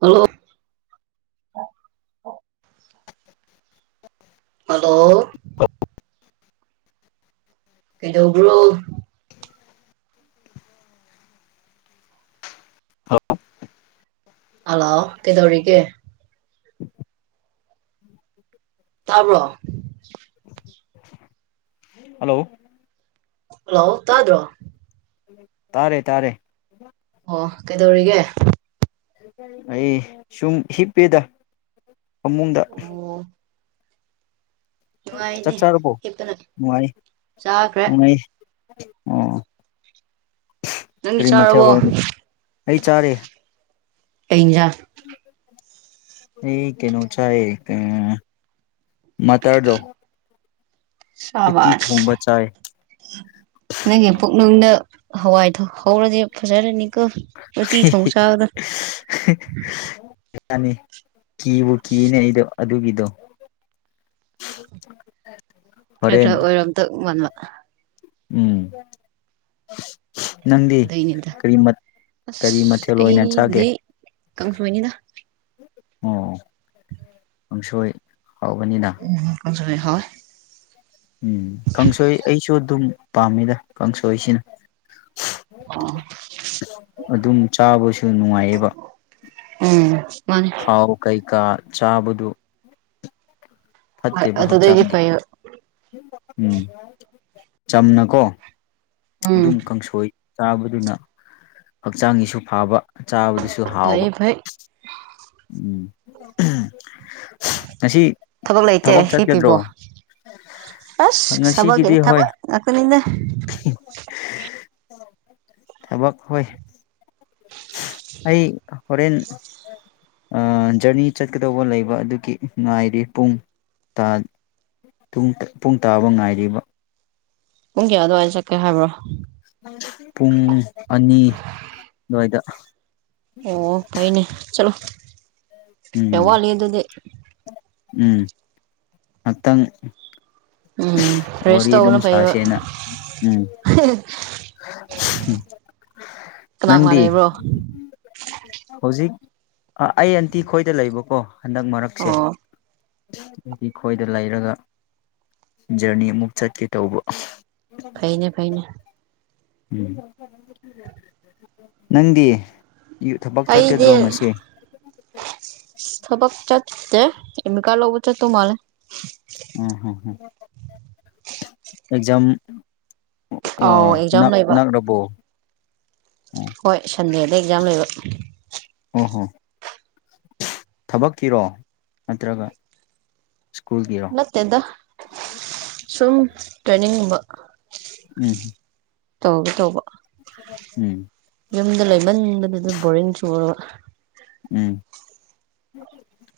Hello [inaudible] hello [inaudible] ꯀꯩꯗꯧꯕ꯭ꯔꯣ hello ꯀꯩꯗꯧꯔꯤꯒꯦ ꯇꯥꯕꯣ hello hello ꯇꯗ꯭ꯔꯣ ꯇꯥꯔꯦ ꯇꯥꯔꯦ ꯑꯣ ꯀꯩꯗꯧꯔꯤꯒꯦ ꯑꯩ ꯁꯨꯝ ꯍꯤꯞꯄꯦꯗ ꯐꯃꯨꯡꯗ ꯑꯣ ꯆꯥꯛ ꯅꯨꯡꯉꯥꯏꯅꯦ ꯆꯥꯔꯄꯣ ꯍꯤꯞꯄꯅ ꯅꯨꯡꯉꯥꯏ ꯆꯥꯈ꯭ꯔꯦ ꯅꯨꯡꯉꯥꯏ ꯑ ꯅꯪꯗꯤ ꯀꯔꯤꯃꯊ ꯆꯥꯔꯕꯣ ꯑꯩ ꯆꯥꯔꯦ ꯀꯩꯖꯥ ꯑꯩ ꯀꯅꯣ ꯆ ꯃꯗꯣ ꯁꯕꯉꯦ ꯄꯨꯛꯅꯅꯨꯡꯅ ꯍꯋꯥꯏꯗꯣ ꯍꯧꯔꯗꯤ ꯐꯖꯔꯅꯤ ꯀꯣ ꯎꯇꯤ ꯊꯣꯡ ꯁꯥꯕꯗ ꯅꯤ ꯀꯤꯕꯨ ꯀꯤꯅꯦ ꯑꯩꯗꯣ ꯑꯗꯨꯒꯤꯗꯣ ꯈ ꯈ ꯍꯣꯔꯦꯟ ꯑꯣꯏꯔꯣꯝꯇꯟ ꯑ ꯎꯝ ꯅꯪꯗꯤ ꯗꯅꯤꯗ ꯀꯔꯤ ꯀꯔꯤ ꯑꯁ ꯃꯊꯦꯜ ꯑꯣꯏꯅ ꯆꯥꯒꯦ ꯑꯩꯕꯨꯙ ꯀꯥꯎꯁꯨꯃꯅꯤꯗ ꯑꯣ ꯑꯨꯡꯁꯣꯏ ꯎꯝ ꯍꯥꯥ ꯎꯝ ꯈꯪꯁꯣꯏ ꯑꯩ ꯁꯨ ꯑꯗꯨꯝ ꯄꯥꯝꯃꯤꯗ ꯀꯥꯡꯁꯣꯏꯁꯤꯅ ꯑꯣ ꯑꯗꯨꯝ ꯆꯥꯕꯁꯨ ꯅꯨꯡꯉꯥꯏꯌꯦꯕ ꯎꯝ ꯃꯥꯅꯦ ꯍꯥꯎ ꯀꯩꯀꯥ ꯆꯥꯕꯗꯨ ꯍꯣꯏ ꯐꯠꯇꯦꯛ ꯑꯗꯨꯗꯩꯗꯤ ꯆꯥꯟꯗꯤ ꯐꯩꯌꯦꯕ ꯎꯝ ꯆꯝꯅꯀꯣ ꯎꯝ ꯑꯗꯨꯝ ꯀꯥꯡꯁꯣꯏ ꯆꯥꯕꯗꯨꯅ ꯍꯛꯆꯥꯡꯒꯤꯁꯨ ꯐꯥꯕ ꯆꯥꯕꯗꯨꯁꯨ ꯍꯥꯎꯕ ꯐꯩꯌꯦ ꯐꯩ ꯎꯝ ꯉꯁꯤ ꯊꯕꯛ ꯂꯩꯇꯦ ꯍꯤ ꯄꯤꯕꯣ ꯑꯁ ꯁꯕꯒꯤꯅꯦ ꯉꯁꯤꯒꯤꯗꯤ ꯍꯣꯏ ꯊꯕꯛ ꯉꯥꯛꯇꯅꯤꯅꯦ ꯊꯕꯛ ꯍꯣꯏ ꯑꯩ ꯍꯣꯔꯦꯟ ꯖꯔꯅꯤ ꯆꯠꯀꯗꯧꯕ ꯂꯩꯕ ꯑꯗꯨꯒꯤ ꯉꯥꯏꯔ ꯄꯨꯡ ꯄꯨꯡ ꯇꯥꯕ ꯉꯥꯏꯔꯤꯕ ꯍꯪ ꯌꯥꯗꯣ ꯋꯥꯏ ꯆꯀꯦ ꯍꯥꯏꯕ꯭ꯔꯣ ꯄꯨꯡ ꯑꯅꯤ ꯑꯗꯨꯋꯥꯏꯗ ꯑꯣ ꯐꯥꯏꯅꯦ ꯆꯂꯣ ꯍ ꯎꯝ ꯋꯥꯜ ꯌꯦ ꯑꯗꯨꯗꯤꯦ ꯎꯝ ꯉꯥꯇꯪ ꯎꯝ ꯔꯦꯁ ꯇꯧꯕꯅ ꯐꯩꯕ ꯎꯝ ꯀꯅꯥ ꯀꯅꯥ ꯅꯪꯗꯤ ꯂꯩꯕ꯭ꯔꯣ ꯍꯧꯖꯤꯛ ꯑꯩ ꯑꯟꯇꯤ ꯈꯣꯏꯗ ꯂꯩꯕꯀꯣ ꯍꯟꯗꯛ ꯃꯔꯛꯁꯦ ꯑꯣ ꯑꯩꯗꯤ ꯈꯣꯏꯗ ꯂꯩꯔꯒ ꯖꯔꯅꯤ ꯑꯃꯨꯛ ꯆꯠꯀꯦ ꯇꯧꯕ ꯐꯩꯅꯦ ꯐꯩꯅꯦ ꯅꯪꯗꯤ ꯊꯕꯛ ꯑꯩꯗꯤ ꯆꯠꯀꯗ꯭ꯔꯣ ꯉꯁꯤ ꯁꯕꯥꯛ ꯆꯇꯦ ꯏꯃꯤ ꯀꯥ ꯂꯧꯕ ꯆꯦ ꯇꯣ ꯃꯥꯔ ꯎꯝ ꯎꯝ ꯎꯝ ꯑꯦꯛꯖꯥꯝ ꯑꯥꯎ ꯑꯦꯛꯖꯥꯝ ꯂꯩꯕ ꯅꯛꯔꯕꯣ ꯑꯣ ꯍꯣꯏ ꯁꯟꯗꯦꯗ ꯑꯦꯛꯖꯥꯝ ꯂꯩꯕ [inaudible] ꯑꯣ ꯍꯣ ꯊꯕꯛꯀꯤꯔꯣ ꯅꯠꯇ꯭ꯔꯒ ꯁ꯭ꯀꯨꯜꯒꯤꯔꯣ ꯅꯠꯇꯦꯗ ꯁꯨꯝ ꯇ꯭ꯔꯦꯅꯤꯡꯒꯨꯝꯕ ꯎꯝ ꯇꯧꯒꯦ ꯇꯧꯕ ꯎꯝ ꯌꯨꯝꯗ ꯂꯩꯃꯟꯕꯗꯨꯗꯤ ꯕꯣꯔꯤꯡ ꯆꯨꯔꯕ ꯎꯝ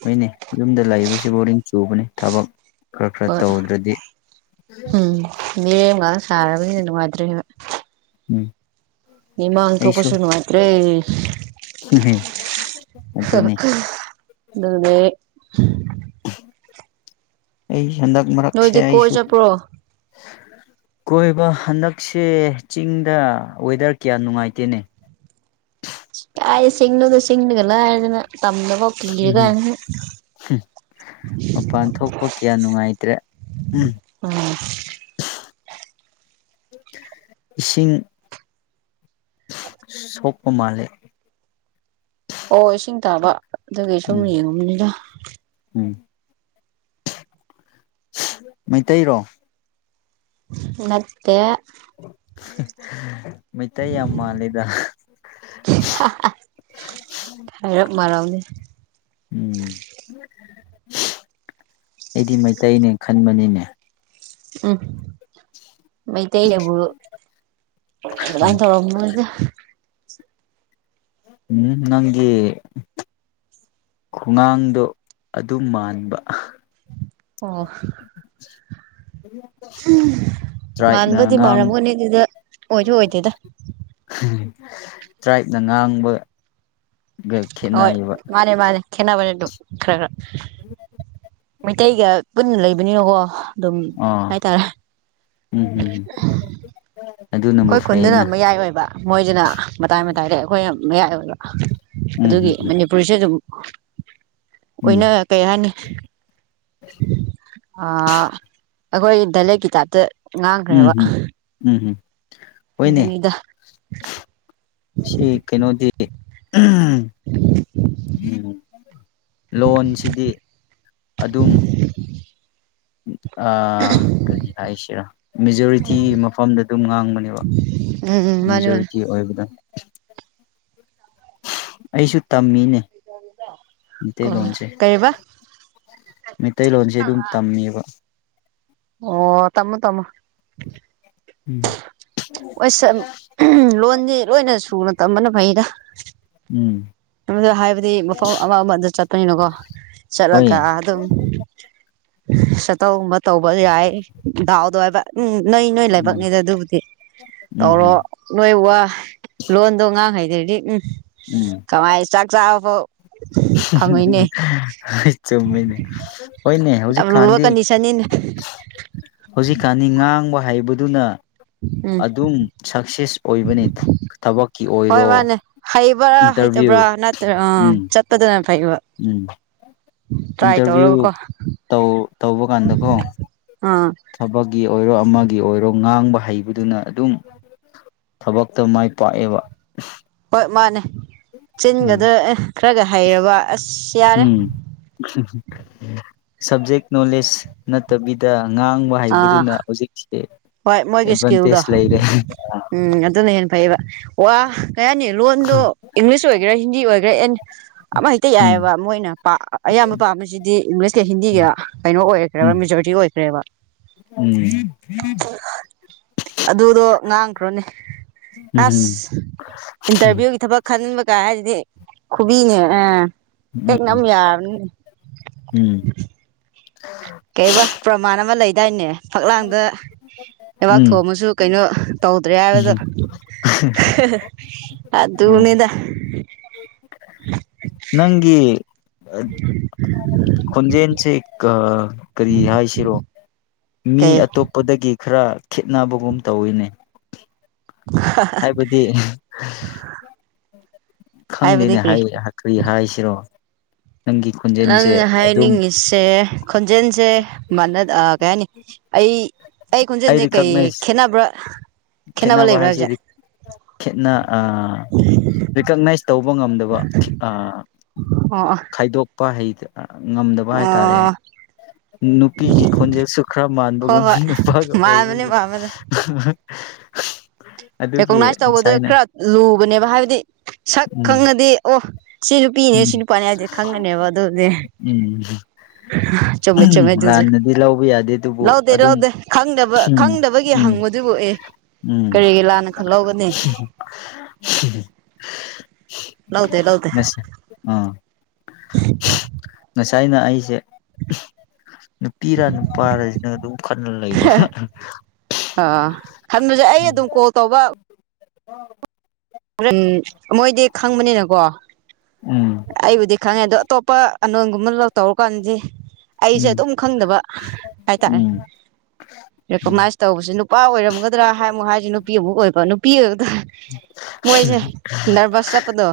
ꯍꯣꯏꯅꯦ ꯌꯨꯝꯗ ꯂꯩꯕꯁꯤ ꯕꯣꯔꯤꯡ ꯆꯨꯕꯅꯤ ꯊꯕꯛ ꯈꯔ ꯈꯔ ꯍꯣꯏ ꯇꯧꯗ꯭ꯔꯗꯤ ꯎꯝ ꯃꯤꯔꯦꯝꯒ ꯁꯥꯔꯕꯅꯤꯅ ꯅꯨꯡꯉꯥꯏꯇ꯭ꯔꯦ ꯎꯝ ꯅꯤꯡꯃꯜ ꯊꯀꯣꯁꯤꯅꯋꯥꯇ꯭ꯔꯦ [unintelligible] ꯍꯝ ꯍꯝ ꯑꯗꯨꯅꯦ ꯎꯝ ꯑꯩ ꯍꯟꯗꯛ ꯃꯔꯛꯁ ꯅꯣꯏꯗꯤ ꯀꯣꯏ ꯑꯁꯨ ꯆꯠꯄ꯭ꯔꯣ ꯀꯣꯏꯕ ꯍꯟꯗꯛꯁꯦ ꯆꯤꯡꯗ ꯋꯦꯗꯔ ꯀꯌꯥ ꯅꯨꯡꯉꯥꯏꯇꯦꯅꯦ ꯀꯥꯏ ꯁꯤꯡꯤꯡꯅꯒ ꯁꯤꯦꯡꯤꯡꯒꯂꯗꯅ ꯎꯝ ꯃꯄꯥꯟ ꯊꯣꯛꯄ ꯀꯌꯥ ꯅꯨꯡꯉꯥꯏꯇ꯭ꯔꯦ ꯎꯝ [unintelligible] ꯏꯁꯤꯡ ꯁꯣꯛꯄ ꯃꯥꯜꯂꯦ ꯑꯣ ꯏꯁꯤꯡ ꯇꯥꯕ ꯑꯗꯨ ꯎꯝ ꯀꯩꯁꯨꯅꯤꯒꯨꯝꯅꯤꯗ ꯎꯝ ꯃꯩꯇꯩꯔꯣ ꯅꯠꯇ‌ꯦ ꯃꯩꯇꯩ ꯌꯥꯝ ꯃꯥꯜꯂꯤꯗ ꯍꯥꯏꯔꯞ ꯃꯥꯜꯂꯝꯅꯤ ꯎꯝ ꯑꯩꯗꯤ ꯃꯩꯇꯩꯅꯦ ꯈꯟꯕꯅꯤꯅꯦ ꯎꯝ ꯃꯩꯇꯩꯗꯕꯨ ꯑꯗꯨꯃꯥꯏꯅ ꯇꯧꯔ ꯃꯗ ꯎꯝ ꯅꯪꯒꯤ ꯈꯒꯥꯡꯗꯣ ꯑꯗꯨꯝ ꯃꯥꯟꯕ ꯑꯣ ꯇ꯭ꯔꯥꯏꯞꯅ ꯃꯥꯟꯕꯗꯤ ꯉꯥꯡ ꯃꯔꯝꯒꯅꯤ ꯑꯗꯨꯗ ꯑꯣꯏꯗ ꯑꯣꯏꯗꯦꯗ ꯇ꯭ꯔꯥꯏꯕꯅ ꯉꯥꯡꯕ ꯍꯣꯏ ꯃꯥꯅꯦ ꯃꯥꯅꯦ ꯈꯦꯅꯥꯕꯔꯦ ꯑꯗꯨ ꯈꯔ ꯈꯔ ꯃꯩꯇꯩꯩꯒ ꯄꯨꯟꯅ ꯂꯩ ꯑꯗꯨꯀꯣ [inaudible] ꯑꯗꯨꯝ ꯑꯥ ꯍꯥꯏꯇꯥꯔꯦ ꯎꯝ ꯎꯝ ꯑꯗꯨꯅꯕꯨ ꯑꯩꯈꯣꯏ ꯈꯨꯟꯗꯨꯅ ꯐꯩꯅ ꯑꯃꯛꯌꯥꯏ ꯑꯣꯏꯕ ꯃꯣꯏꯁꯤꯅ ꯃꯇꯥꯏ ꯃꯇꯥꯏꯗ ꯑꯩꯈꯣꯏꯅ ꯃꯌꯥꯏ ꯑꯣꯏꯕ ꯎꯝ ꯑꯗꯨꯒꯤ ꯎꯝ ꯃꯅꯤꯄꯨꯔꯤꯁꯨꯦ ꯑꯗꯨꯝ ꯎꯝ ꯎꯝ ꯑꯣꯏꯅ ꯀꯩ ꯍꯥꯏꯅꯤ ꯑ ꯑꯩꯈꯣꯏ ꯗꯂꯦꯛꯀꯤꯇꯥꯥꯞꯇ ꯎꯝ ꯎꯝ ꯎꯝꯝ ꯍꯣꯏꯅꯦ ꯑꯗꯨꯅꯤꯗ ꯁꯤ ꯀꯩꯅꯣꯗꯤ ꯎꯝ [inaudible] ꯎꯝ ꯂꯣꯟꯁꯤꯗꯤ ꯑꯗꯨꯝ ꯑꯥ ꯀꯔꯤ ꯍꯥꯏꯁꯤꯔꯥ ꯃꯦꯖꯣꯔꯤꯇꯤ ꯃꯐꯝꯗ ꯑꯗꯨꯝ ꯉꯥꯡꯕꯅꯦꯕ ꯎꯝ ꯃꯥꯅꯤ ꯃꯥꯅꯤ ꯃꯦꯖꯣꯔꯤꯇꯤ ꯑꯣꯏꯕꯗ ꯑꯩꯁꯨ ꯇꯝꯃꯤꯅꯦ ꯑꯗꯨꯗꯦ [inaudible] ꯑꯣ ꯃꯩꯇꯩꯂꯣꯟꯁꯦ ꯀꯩꯕꯥ ꯃꯩꯇꯩꯂꯣꯟꯁꯦ ꯑꯗꯨꯝ ꯇꯝꯃꯦꯕ ꯑꯣ ꯇꯝꯃꯣ ꯇꯥꯝꯃꯣ ꯎꯝ ꯍ ꯁ ꯂꯣꯟꯁ ꯂꯣꯏꯅ ꯁꯨꯅ ꯇꯝꯕꯅ ꯐꯩ [inaudible] ꯑ ꯎꯝ ꯑꯗꯨ ꯍꯥꯏꯕꯗꯤ ꯃꯐꯝ ꯑꯃ ꯑꯃꯗ ꯆꯠꯄꯅꯤꯅꯀꯣ ꯆꯠꯂꯒ ꯍꯣꯏ ꯑꯗꯨꯝ ꯁꯠꯇꯧꯒꯨꯝꯕ ꯇꯧꯕ ꯌꯥꯏ ꯗꯥꯎꯗꯣ ꯍꯥꯏꯕ ꯎꯝ ꯅꯣꯏ ꯅꯣꯏ ꯎꯝ ꯂꯥꯏꯕꯛꯅꯤꯗ ꯑꯗꯨꯕꯨꯗꯤ ꯎꯝ ꯇꯧꯔꯣ ꯎꯝ ꯅꯣꯏ ꯋꯥ ꯂꯣꯟꯗꯣ ꯉꯥꯡꯍꯩꯗ꯭ꯔꯗꯤ ꯀꯃꯥꯏ ꯆꯥꯛ ꯆꯥꯕꯕꯣ ꯑꯩ ꯆꯨꯝꯃꯤꯅꯦ ꯌꯥꯝ ꯂꯨꯕ ꯍꯧꯖꯤꯛꯀꯥꯟꯗꯤ ꯀꯟꯗꯤꯁꯟꯅꯤꯅꯦ ꯍꯧꯖꯤꯛꯀꯗꯤ ꯉꯥꯡ ꯍꯥꯏꯕꯗꯨꯅ ꯎꯝ ꯑꯗꯨꯝ ꯁꯛꯁꯦꯁ ꯑꯣꯏꯕꯅꯤ ꯊꯕꯛꯀꯤ ꯑꯣꯏꯔꯣ ꯭ꯔꯥ ꯏꯟꯇꯔꯚꯤꯌꯨ ꯍꯩꯇꯕ꯭ꯔꯥ ꯅꯠꯇ꯭ꯔꯥ ꯑ ꯎꯝ ꯆꯠꯄꯗꯅ ꯎꯝ ꯇ꯭ꯔꯥꯏ ꯏꯟꯇꯔꯚꯤꯌꯨ ꯇꯧꯔꯒꯀꯣ ꯇꯧ ꯇꯧꯕ ꯀꯥꯟꯗꯀꯣ ꯑꯥ ꯊꯕꯛꯀꯤ ꯑꯣꯏꯔꯣ ꯑꯃꯒꯤ ꯑꯣꯏꯔꯣ ꯉꯥꯡꯕ ꯍꯩꯕꯗꯨꯅ ꯑꯗꯨꯝ ꯊꯕꯛꯇ ꯃꯥꯏ ꯄꯥꯛꯑꯦꯕ ꯍꯣꯏ ꯃꯥꯅꯦ ꯎꯝ ꯆꯅꯤꯡꯒꯗ ꯈꯔꯒ ꯍꯩꯔꯕ ꯑꯁ ꯎꯝ ꯁꯕꯖꯦꯛ ꯅꯣꯂꯦꯖ ꯅꯠꯇꯕꯤꯗ ꯉꯥꯡꯕ ꯑꯥ ꯍꯩꯕꯗꯨꯅ ꯍꯧꯖꯤꯛꯁꯦ ꯍꯣꯏ ꯃꯣꯏꯒꯤ ꯏꯁꯀꯤꯜꯗꯣ ꯑꯦꯗꯚꯥꯟꯇꯦꯖ ꯂꯩꯔꯦ ꯎꯝ ꯑꯗꯨꯅ ꯍꯦꯟꯅ ꯐꯩꯌꯦꯕ ꯋꯥ ꯀꯌꯥꯅꯤ ꯂꯣꯟꯗꯣ ꯏꯪꯂꯤꯁ ꯑꯣꯏꯒꯦꯔꯥ ꯍꯤꯟꯗꯤ ꯑꯣꯏꯒꯦꯔꯥ ꯑꯦꯟ ꯑꯃ ꯍꯦꯛꯇ ꯎꯝ ꯌꯥꯏꯑꯕ ꯃꯣꯏꯅ ꯑꯌꯥꯝꯕ ꯄꯥꯝꯕꯁꯤꯗꯤ ꯏꯪꯂꯤꯁꯀ ꯍꯤꯟꯗꯤꯒ ꯀꯩꯅꯣ ꯎꯝ ꯑꯣꯏꯈ꯭ꯔꯦꯕ ꯃꯦꯖꯣꯔꯤꯇꯤ ꯑꯣꯏꯈ꯭ꯔꯦꯕ ꯎꯝ ꯑꯗꯨꯗꯣ ꯉꯥꯡꯈ꯭ꯔꯣꯅꯦ ꯎꯝ ꯑꯁ ꯏꯟꯇꯔꯚꯤꯌꯨꯒꯤ ꯊꯕꯛ ꯈꯟꯅꯤꯡꯕ ꯀꯥꯏ ꯍꯥꯏꯁꯤꯗꯤ ꯈꯨꯕꯤ ꯑ ꯍꯦꯛ ꯉꯝꯃꯦꯌꯥꯝ ꯑꯗꯨ ꯀꯩꯧꯕ ꯄ꯭ꯔꯃꯥꯟ ꯑꯃ ꯂꯩꯗꯥꯏꯅꯦ ꯐꯛꯂꯥꯡꯗ ꯂꯩꯕꯥꯛ ꯎꯝ ꯊꯣꯡꯃꯁꯨ ꯀꯩꯅꯣ ꯇꯧꯗ꯭ꯔꯦ ꯍꯥꯏꯕꯗꯣ ꯎꯝ ꯑꯗꯨꯅꯤꯅ ꯅꯪꯒꯤ ꯈꯨꯣꯟꯖꯟꯁꯦ ꯀꯔꯤ ꯍꯥꯏꯁꯤꯔꯣ ꯃꯤ ꯀꯩ ꯑꯇꯣꯞꯄꯗꯒꯤ ꯈꯔ ꯈꯈꯤꯠꯅꯕꯒꯨꯝ ꯇꯧꯏꯤꯅꯦ ꯍꯥꯏꯕꯗꯤ ꯍꯥꯏꯕꯗꯤ ꯈꯪꯗꯦꯅꯦ ꯀꯔꯤ ꯀ꯭ꯔꯤ ꯍꯥꯏꯁꯤꯔꯣ ꯅꯪꯒꯤ ꯅꯪ ꯈꯣꯟꯖꯦꯜꯁꯦ ꯑꯗꯨꯝ ꯍꯥꯏꯅꯤꯡꯉꯁꯦ ꯈꯣꯟꯖꯦꯜꯁꯦ ꯃꯅ ꯑ ꯀꯩꯅꯤ ꯑꯩ ꯑꯩ ꯈꯨꯨꯟꯖꯦꯟꯖꯦ ꯀꯩ ꯈꯦꯅꯥꯕ꯭ꯔꯥ ꯈꯦꯅꯕ ꯍꯥꯏꯁꯤꯦ ꯈꯦꯅ ꯔꯤꯀꯛꯅꯥꯏꯁ ꯇꯧꯕ ꯉꯝꯗꯕ ꯑꯣ ꯈꯥꯏꯗꯣꯛꯄ ꯍꯩꯗ ꯉꯝꯗꯕ ꯑꯣ ꯍꯥꯏꯇꯥꯔꯦ ꯑꯣ ꯅꯨꯄꯤꯒꯤ ꯈꯣꯟꯖꯦꯜꯁꯨ ꯈꯔ ꯍꯣꯏ ꯃꯥꯟꯕꯒꯨꯝ ꯍꯣꯏ ꯅꯨꯄꯥꯒ ꯃꯥꯟꯕꯅꯦ ꯑꯣꯏꯕꯒꯨꯝ ꯃꯥꯟꯕꯅꯦ ꯑꯗꯨꯒꯤ ꯔꯦꯀꯣꯛꯅꯥꯏꯁ ꯇꯧꯕꯗ ꯉꯁꯥꯏꯅ ꯈꯔ ꯂꯨꯕꯅꯦꯕ ꯍꯥꯏꯕꯗꯤ ꯁꯛ ꯎꯝ ꯈꯪꯉꯗꯤ ꯑꯣ ꯁꯤ ꯅꯨꯄꯤꯅꯦ ꯎꯝ ꯁꯤ ꯅꯨꯄꯥꯅꯤ ꯍꯥꯏꯗꯤ ꯈꯪꯉꯅꯦꯕ ꯑꯗꯨꯗꯤ ꯎꯝ ꯆꯨꯝꯃꯦꯩ ꯎꯝ ꯆꯨꯝꯃꯦ ꯑꯗꯨꯁꯨ ꯂꯥꯟꯅꯗꯤ ꯂꯧꯕ ꯌꯥꯗꯦ ꯑꯗꯨꯕꯨ ꯂꯧꯗꯦ ꯑꯗꯨꯝ ꯂꯧꯗꯦ ꯈꯪꯗꯕ ꯎꯝ ꯈꯪꯗꯕꯒꯤ ꯎꯝ ꯍꯪꯕꯗꯨꯕꯨꯣꯛꯏ ꯀꯔꯤꯒꯤ ꯂꯥꯟ ꯍꯝ ꯍ ꯂꯧꯗꯦ ꯂꯧꯗꯦ [inaudible] ꯑ ꯉꯁꯥꯏꯅ ꯑꯩꯁꯦ ꯅꯨꯄꯤꯔ ꯅꯨꯄꯥꯔꯁꯤꯅ ꯑꯗꯨꯝ ꯀꯟꯅ ꯂꯩꯕ ꯑꯥ ꯈꯟꯕꯁꯦ ꯑꯩ ꯎꯝ ꯎ ꯑꯗꯨꯝ ꯀꯣꯜ ꯎꯝ ꯃꯣꯏꯗꯤ ꯈꯪꯕꯅꯤꯅꯀꯣ ꯎꯝ ꯑꯩꯕꯨꯗꯤ ꯈꯪꯉꯦ ꯑꯗꯣ ꯑꯇꯣꯞꯄ ꯑꯅꯣꯟꯒꯨꯝꯕ ꯂ ꯇꯧꯔꯨ ꯀꯥꯟꯁꯤꯦ ꯑꯩꯁꯦ ꯎꯝ ꯑꯗꯨꯝ ꯈꯪꯗꯕ ꯍꯥꯏꯇꯥꯔꯦ ꯎꯝ ꯎꯝ ꯔꯦꯀꯣꯛꯅꯥꯏꯁ ꯇꯧꯕꯁꯦ ꯅꯨꯄꯥ ꯑꯣꯏꯔꯝꯒꯗ꯭ꯔꯥ ꯍꯥꯏꯃꯨꯛ ꯍꯥꯏꯁꯦ ꯅꯨꯄꯤ ꯑꯃꯨꯛ ꯑꯣꯏꯕ ꯅꯨꯄꯤ ꯑꯣꯏꯕꯗ ꯃꯣꯏꯁꯦ ꯅꯔꯚꯁ ꯆꯠꯄꯗꯣ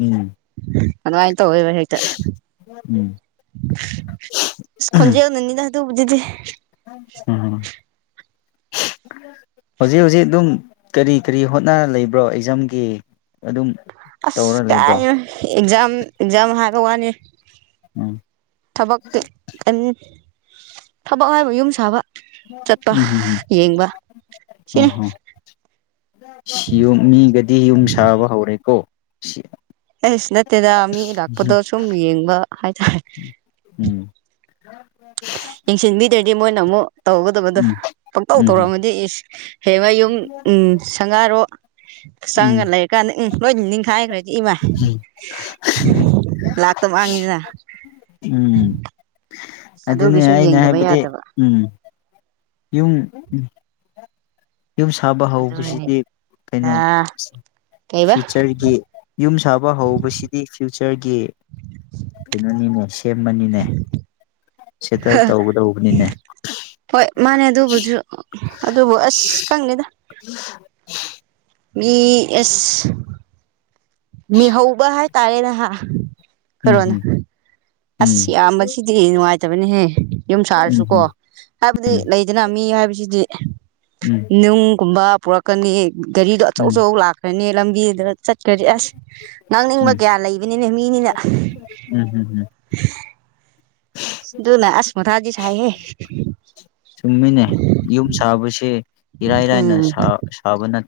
ꯎꯝ ꯑꯗꯨꯃꯥꯏꯅ ꯇꯧꯋꯦꯕ ꯍꯦꯛꯇ ꯎꯝ ꯈꯣꯟꯖꯦꯅꯅꯤꯗ ꯎꯕꯖꯗꯤ ꯎꯝ ꯍꯧꯖꯤꯛ ꯍꯧꯖꯤꯛ ꯑꯗꯨꯝ ꯀꯔꯤ ꯀꯔꯤ ꯍꯣꯠꯅ ꯂꯩꯕ꯭ꯔꯣ ꯑꯦꯛꯖꯥꯝꯒꯤ ꯑꯗꯨꯝ ꯑꯁ ꯇꯧꯔ ꯂꯩꯕ꯭ꯔꯣ ꯀꯥꯏ ꯑꯦꯖꯝꯖꯝ ꯍꯥ ꯔꯅꯤ ꯎꯝ ꯊꯕꯛꯇ ꯑ ꯊꯕꯛ ꯍꯥꯏꯕ ꯌꯨꯝ ꯁꯥꯕ ꯆꯠꯄ ꯎꯝ ꯎꯝ ꯌꯦꯡꯕ ꯁꯤꯅꯤ ꯎꯝ ꯎꯝꯝꯨꯝ ꯃꯤꯒꯗꯤ ꯌꯨꯝ ꯁꯥꯕ ꯍꯧꯔꯦꯀꯣ ꯁꯤ ꯑꯩꯁꯨ ꯅꯠꯇꯦꯗ ꯃꯤ ꯂꯥꯛꯄꯗꯣ ꯁꯨꯝ ꯌꯦꯡꯕ ꯍꯥꯏ ꯎꯝ ꯌꯦꯡꯁꯤꯟꯕꯤꯗ꯭ꯔꯗꯤ ꯃꯣꯏꯅ ꯑꯃꯨꯛ ꯇꯧꯒ ꯑꯗꯨꯗ ꯎꯝ ꯄꯪꯇꯧ ꯎꯝ ꯇꯧꯔꯛꯑꯃꯗꯤ [inaudible] ꯍꯦꯃꯌꯨꯝ ꯎꯝ ꯁꯪꯒꯥꯔꯣ ꯆꯡꯒ ꯎꯝ ꯂꯩꯔꯀꯥꯟꯗ ꯎꯝ ꯂꯣꯏ ꯅꯤꯡꯈꯥꯏꯈ꯭ꯔꯦꯗꯤ ꯏꯃ ꯂꯥꯛꯇꯕ ꯃꯥꯡꯉꯤꯁꯤꯅ ꯑꯗꯨꯅꯤ ꯑꯩꯅ ꯍꯥꯏꯕꯗꯤ ꯎꯝ ꯌꯨꯡ ꯎꯝ [inaudible] ꯌꯨꯝ ꯁꯥꯕ ꯍꯧꯕꯁꯤꯗꯤ ꯑꯗꯨꯅꯤꯗ ꯀꯩꯅꯣ ꯀꯩꯕ ꯐ꯭ꯌꯨꯆꯔꯒꯤ ꯌꯨꯝ ꯁꯥꯕ ꯍꯧꯕꯁꯤꯗꯤ ꯐꯨ ꯐ꯭ꯌꯆꯔꯒꯤ ꯀꯩꯅꯣꯅꯤꯅꯦ ꯀꯦꯝꯃꯅꯤꯅꯦ ꯁꯦꯇꯜ ꯇꯧꯒꯗꯧꯕꯅꯤꯅꯦ ꯍꯣꯏ ꯃꯥꯅꯦ ꯑꯗꯨꯕꯨꯁꯨ ꯑꯗꯨꯕꯨ ꯑꯁ ꯈꯉꯗꯦꯗꯥ ꯃꯤ ꯑꯦꯁ ꯃꯤ ꯍꯧꯕ ꯍꯥꯏ ꯇꯥꯔꯦꯅꯍꯥ ꯀꯔꯣꯅ ꯎꯝ ꯎꯝ ꯑꯁ ꯌꯥꯝꯕꯁꯤꯗꯤ ꯅꯨꯡꯉꯥꯏꯇꯕꯅꯤꯍꯦ ꯌꯨꯝ ꯎꯝ ꯁꯥꯔꯁꯨꯀꯣ ꯍꯥꯏꯕꯗꯤ ꯎꯝ ꯎꯝ ꯂꯩꯗꯅ ꯃꯤ ꯍꯥꯏꯕꯁꯤꯗꯤ ꯎꯝ ꯎꯝ ꯅꯤꯡ ꯒꯨꯝꯕꯥ ꯄꯨꯔꯛ ꯀꯅꯤ ꯒꯥꯔꯤꯗꯣ ꯑꯆꯧ ꯎꯝ ꯑꯆꯧ ꯂꯥꯛꯈ꯭ꯔꯦꯅꯦ ꯂꯝꯒꯤꯗꯥꯏ ꯆꯠꯈ꯭ꯔꯗꯤ ꯑꯁ ꯎꯝ ꯉꯥꯡꯅꯤꯡꯕ ꯀꯌꯥ ꯂꯩꯕꯅꯤꯅꯦ ꯃꯤꯅꯤꯅ [inaudible] ꯎꯝ ꯎꯝ ꯎꯝ ꯑꯗꯨꯗꯨꯅ ꯑꯁ ꯃꯥꯊꯥꯗꯤꯁꯥꯏꯍꯦ [inaudible] ꯆꯨꯝꯃꯤꯅꯦ ꯌꯨꯝ ꯁꯥꯕꯁꯦ ꯏꯔꯥꯏꯔꯥꯏꯅ ꯎꯝ ꯁꯥꯕ ꯁꯥꯕꯅꯠ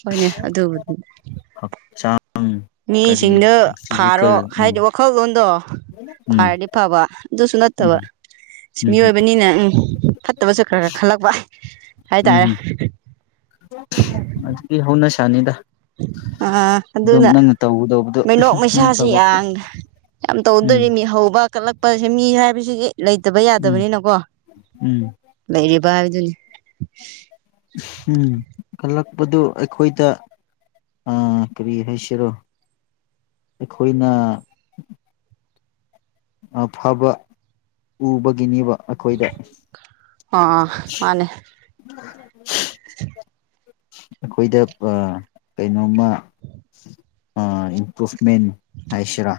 ꯍꯣꯏꯅꯦ ꯑꯗꯨꯕꯨꯗꯤ ꯍꯛꯆꯥꯡ ꯀꯔꯤ ꯃꯤꯁꯤꯡꯗ ꯐꯥꯔꯣ ꯐꯤꯖꯤꯀꯦꯜ ꯎꯝ ꯍꯥꯏꯗꯪ ꯈꯜꯂꯣꯟꯗꯣ ꯎꯝ ꯐꯔꯗꯤ ꯐꯕ ꯑꯗꯨꯁꯨ ꯅꯠꯇꯕ ꯎꯝ ꯎꯝ ꯃꯤꯑꯣꯏꯕꯅꯤꯅ ꯐꯠꯇꯕꯁꯨ ꯈꯔ ꯈꯔ ꯈꯜꯂꯛꯄ ꯍꯥꯏꯇꯥꯔꯦ ꯑꯗꯨꯗꯤ ꯍꯧꯅꯁꯅꯤꯗ ꯑꯥ ꯑꯗꯨꯅ ꯇꯧꯒꯗꯧꯕꯗꯣ ꯃꯤꯅꯣꯛ ꯅꯪ ꯃꯩꯁꯥꯁꯤ ꯊꯕꯛꯇꯣ ꯌꯥꯝ ꯌꯥꯝꯅ ꯎꯝ ꯇꯧꯗꯣꯔꯤꯅꯦ ꯍꯧꯕ ꯀꯠꯂꯛꯄꯁꯤ ꯃꯤ ꯍꯥꯏꯕꯁꯤꯗꯤ ꯂꯩꯇꯕ ꯎꯝ ꯌꯥꯗꯕꯅꯤꯅꯀꯣ ꯎꯝ ꯂꯩꯔꯤꯕ ꯍꯥꯏꯕꯗꯨꯅꯤ꯫ [unintelligible] ꯎꯝ ꯀꯜꯂꯛ ꯄꯗꯨ ꯑꯩꯈꯣꯏꯗ ꯎꯝ ꯀꯔꯤ ꯍꯥꯏꯁꯤꯔꯥ ꯑꯩꯈꯣꯏꯅ ꯑꯐꯕ ꯎꯕꯒꯤꯅꯤꯕ ꯑꯩꯈꯣꯏꯗ ꯑ ꯃꯥꯅꯦ꯫ ꯑꯩꯈꯣꯏꯗ ꯑ ꯀꯩꯅꯣꯝꯃ ꯑ ꯏꯝꯐ꯭ꯔꯣꯁꯃꯦꯟ ꯍꯥꯏꯁꯤꯔꯥ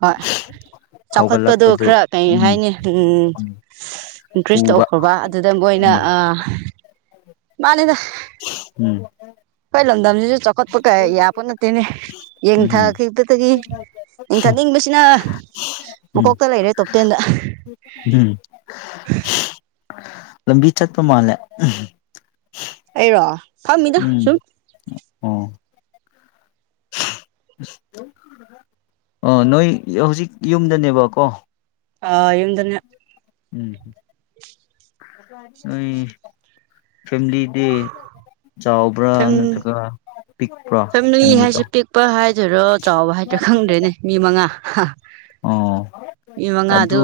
ꯍꯣꯏ ꯆꯥꯎꯈꯠꯄꯗꯨ ꯍꯧꯒꯠꯂꯛꯄꯗꯨ ꯈꯔ ꯀꯩ ꯎꯝ ꯍꯥꯏꯅꯤ ꯎꯝ ꯏꯟꯀ꯭ꯔꯤꯖ ꯎꯝ ꯎꯕ ꯇꯧꯈ꯭ꯔꯕ ꯑꯗꯨꯗ ꯃꯣꯏꯅ ꯎꯝ ꯑ ꯃꯥꯅꯤꯗ ꯎꯝ ꯀꯩ ꯂꯝ [unintelligible] ꯆꯥꯎꯈꯠꯄ ꯀꯌꯥ ꯌꯥꯕ ꯅꯠꯇꯦꯅꯦ ꯎꯝ ꯌꯦꯡꯊꯈꯤꯕꯗꯒꯤ ꯌꯦꯡꯊꯅꯤꯡꯕꯁꯤꯅ ꯎꯝ ꯃꯀꯣꯛꯇ ꯂꯩꯔꯦ ꯇꯣꯞꯇꯦꯟꯗ꯫ ꯎꯝ ꯂꯝꯕꯤ ꯆꯠꯄ ꯃꯥꯜꯂꯦ꯫ ꯑꯩꯔꯣ꯫ ꯐꯝꯃꯤꯗ ꯁꯨꯝ꯫ ꯎꯝ꯫ ꯑ ꯅꯣꯏ ꯍꯧꯖꯤꯛ ꯌꯨꯝꯗꯅꯦꯕꯀꯣ꯫ ꯑ ꯌꯨꯝꯗꯅꯦ꯫ ꯎꯝꯝ꯫ [unintelligible] ꯐꯦꯝꯂꯤꯗꯤ ꯆꯥꯎꯕ꯭ꯔꯥ ꯐꯤꯝ ꯅꯠꯇ꯭ꯔꯒ ꯄꯤꯛꯄ꯭ꯔꯣ ꯐꯦꯝꯂꯤꯗꯣ꯫ [unintelligible] ꯔꯣ ꯆꯥꯎꯕ ꯍꯥꯏꯗꯣ ꯈꯪꯗ꯭ꯔꯦꯅꯦ ꯃꯤ ꯃꯉꯥ ꯍ ꯑꯣ ꯃꯤ ꯃꯉꯥꯗꯨ ꯑꯗꯨ